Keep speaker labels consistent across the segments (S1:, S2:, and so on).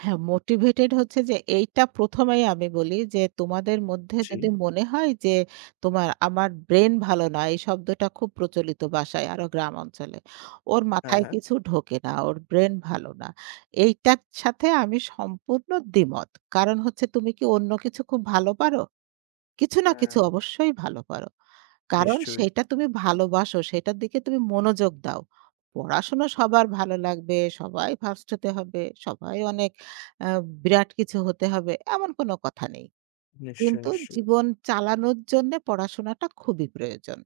S1: হ্যাঁ, মোটিভেটেড হচ্ছে যে, এইটা প্রথমেই আমি বলি যে তোমাদের মধ্যে
S2: জি।
S1: যদি মনে হয় যে তোমার আমার ব্রেইন ভালো না, এই শব্দটা খুব প্রচলিত বাসায় আরো গ্রাম অঞ্চলে। ওর
S2: হ্যাঁ,
S1: মাথায়
S2: হ্যাঁ।
S1: কিছু ঢোকে না। ওর ব্রেইন ভালো না। এইটার সাথে আমি সম্পূর্ণ দ্বিমত। কারণ হচ্ছে তুমি কি অন্য কিছু খুব ভালো পারো? কিছু না কিছু
S2: হ্যাঁ।
S1: অবশ্যই ভালো করো। কারণ
S2: নিশ্চয়ই।
S1: সেইটা তুমি ভালোবাসো, সেটার দিকে তুমি মনোযোগ দাও। পড়াশুনা সবার ভালো লাগবে, সবাই ফার্স্ট হতে হবে। সবাই অনেক আ বিরাট কিছু হতে হবে। এমন কোন কথা নেই।
S2: নিশ্চয়ই,
S1: কিন্তু
S2: নিশ্চয়ই।
S1: জীবন চালানোর জন্য পড়াশোনাটা খুবই প্রয়োজন।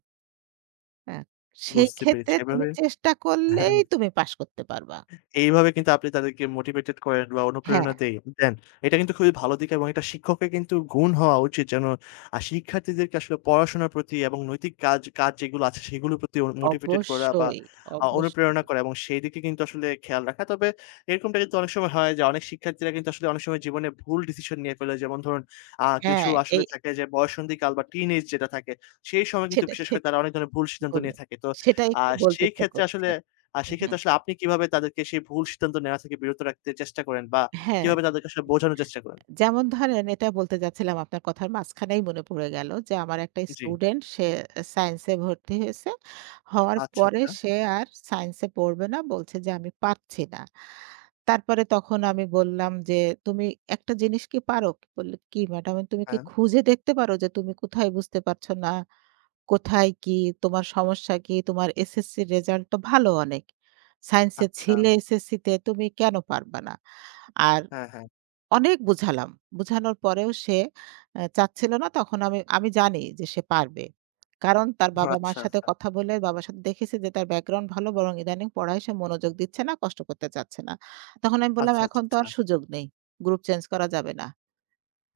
S1: হ্যাঁ। সেই
S2: বুঝতে পেরেছি।
S1: ক্ষেত্রে তুমি
S2: এভাবে
S1: চেষ্টা করলেই
S2: হ্যাঁ।
S1: তুমি পাস করতে পারবা।
S2: এইভাবে কিন্তু আপনি তাদেরকে মোটিভেটেড করেন বা
S1: হ্যাঁ।
S2: অনুপ্রেরণা দেইন দেন। এটা কিন্তু খুবই ভালো দিকে এবং শিক্ষকের কিন্তু গুণ হওয়া উচিত যেন শিক্ষার্থীদেরকে আসলে পড়াশোনার প্রতি এবং নৈতিক কাজ কাজ যেগুলো আছে সেগুলোর প্রতি মোটিভেটেড করা বা
S1: অবশ্যই,
S2: আ অনুপ্রেরণা
S1: অবশ্যই।
S2: করা এবং সেদিকে কিন্তু আসলে খেয়াল রাখা। তবে এরকমটা কিন্তু অনেক সময় হয় যে অনেক শিক্ষার্থীরা কিন্তু আসলে অনেক সময় জীবনে ভুল ডিসিশন নিয়ে ফলে যেমন ধরুন, অ্যা কিছু
S1: হ্যাঁ, এই
S2: আসলে থাকে যে বয়ঃসন্ধিকাল
S1: জি।
S2: বা টিনেজ যেটা থাকে সেই সময় কিন্তু
S1: সেটা
S2: বিশেষ করে
S1: সেটাই
S2: তারা অনেক ধরনের ভুল সিদ্ধান্ত নিয়ে
S1: বললেন,
S2: থাকে। তো
S1: সেটাই
S2: অ্যা
S1: একটু বলতে
S2: সেই
S1: ইচ্ছা
S2: ক্ষেত্রে
S1: করছে।
S2: আসলে
S1: হু, হু।
S2: সেক্ষেত্রে আসলে আপনি কিভাবে তাদেরকে সেই ভুল সিদ্ধান্ত নেওয়া থেকে বিরত রাখতে চেষ্টা করেন বা
S1: হ্যাঁ।
S2: কিভাবে তাদেরকে আসলে বোঝানোর চেষ্টা করেন?
S1: যেমন ধরেন, এটা বলতে যাচ্ছিলাম আপনার কথার মাঝখানেই মনে পড়ে গেল। যে, আমার একটা
S2: জি।
S1: স্টুডেন্ট সে সায়েন্স এ ভর্তি হয়েছে। হওয়ার
S2: আচ্ছা,
S1: পরে
S2: আচ্ছা।
S1: সে আর সাইন্স এ পড়বে না। বলছে যে "আমি পারছি না।" তারপরে তখন আমি বললাম যে, "তুমি একটা জিনিস কি পারো?" বলল, "কি ম্যাডাম?" "তুমি কি
S2: হ্যাঁ।
S1: খুঁজে দেখতে পারো যে তুমি কোথায় বুঝতে পারছ না? কোথায় কি, তোমার সমস্যা কি? তোমার এসএসসি রেজাল্ট তো ভালো অনেক। সাইন্স এ ছিলে
S2: আচ্ছা।
S1: এসএসসিতে তুমি কেন পারবা না?" আর
S2: হ্যাঁ, হ্যাঁ।
S1: অনেক বুঝালাম। বুঝানোর পরেও সে অ্যা চাচ্ছিল না। তখন আমি, আমি জানি যে সে পারবে। কারণ তার
S2: ওহ
S1: বাবা মার
S2: আচ্ছা,
S1: সাথে
S2: আচ্ছা।
S1: কথা বলে বাবার সাথে দেখেছি যে তার ব্যাকগ্রাউন্ড ভালো বরং ইদানিং পড়ায় সে মনোযোগ দিচ্ছে না, কষ্ট করতে চাচ্ছে না। তখন আমি বললাম
S2: আচ্ছা, আচ্ছা,
S1: "এখন তো
S2: আচ্ছা।
S1: আর সুযোগ নেই। গ্রুপ চেঞ্জ করা যাবে না।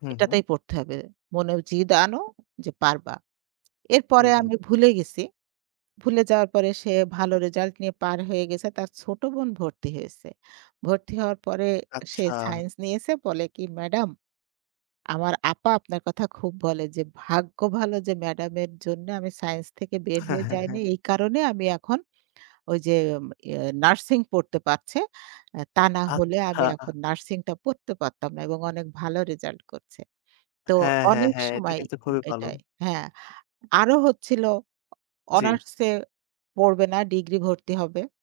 S2: হু, হু।
S1: এটাতেই পড়তে হবে। মনে জিদ আনো যে পারবা।"
S2: হু,
S1: এরপরে
S2: হু।
S1: আমি ভুলে গেছি। ভুলে যাওয়ার পরে সে ভালো রেজাল্ট নিয়ে পার হয়ে গেছে। তার ছোট বোন ভর্তি হয়েছে। ভর্তি হওয়ার পরে সে
S2: আচ্ছা।
S1: সাইন্স নিয়েছে বলে কি "ম্যাডাম আমার আপা আপনার কথা খুব বলে যে ভাগ্য ভালো যে ম্যাডামের জন্য আমি সায়েন্স থেকে বের
S2: হ্যাঁ,
S1: হয়ে
S2: হ্যাঁ,
S1: যাইনি।
S2: হ্যাঁ।
S1: এই কারণে আমি এখন ঐ যে ইয়ে নার্সিং পড়তে পারছে। তা না হলে আমি
S2: আচ্ছা।
S1: এখন নার্সিং টা পড়তে পারতাম না এবং অনেক ভালো রেজাল্ট করছে।" তো
S2: হ্যাঁ, হ্যাঁ,
S1: অনেক
S2: হ্যাঁ। এটা
S1: সময়
S2: কিন্তু খুবই ভালো।
S1: এটাই হ্যাঁ। আরো হচ্ছিল
S2: জি।
S1: অনার্সে পড়বে না, ডিগ্রি ভর্তি হবে।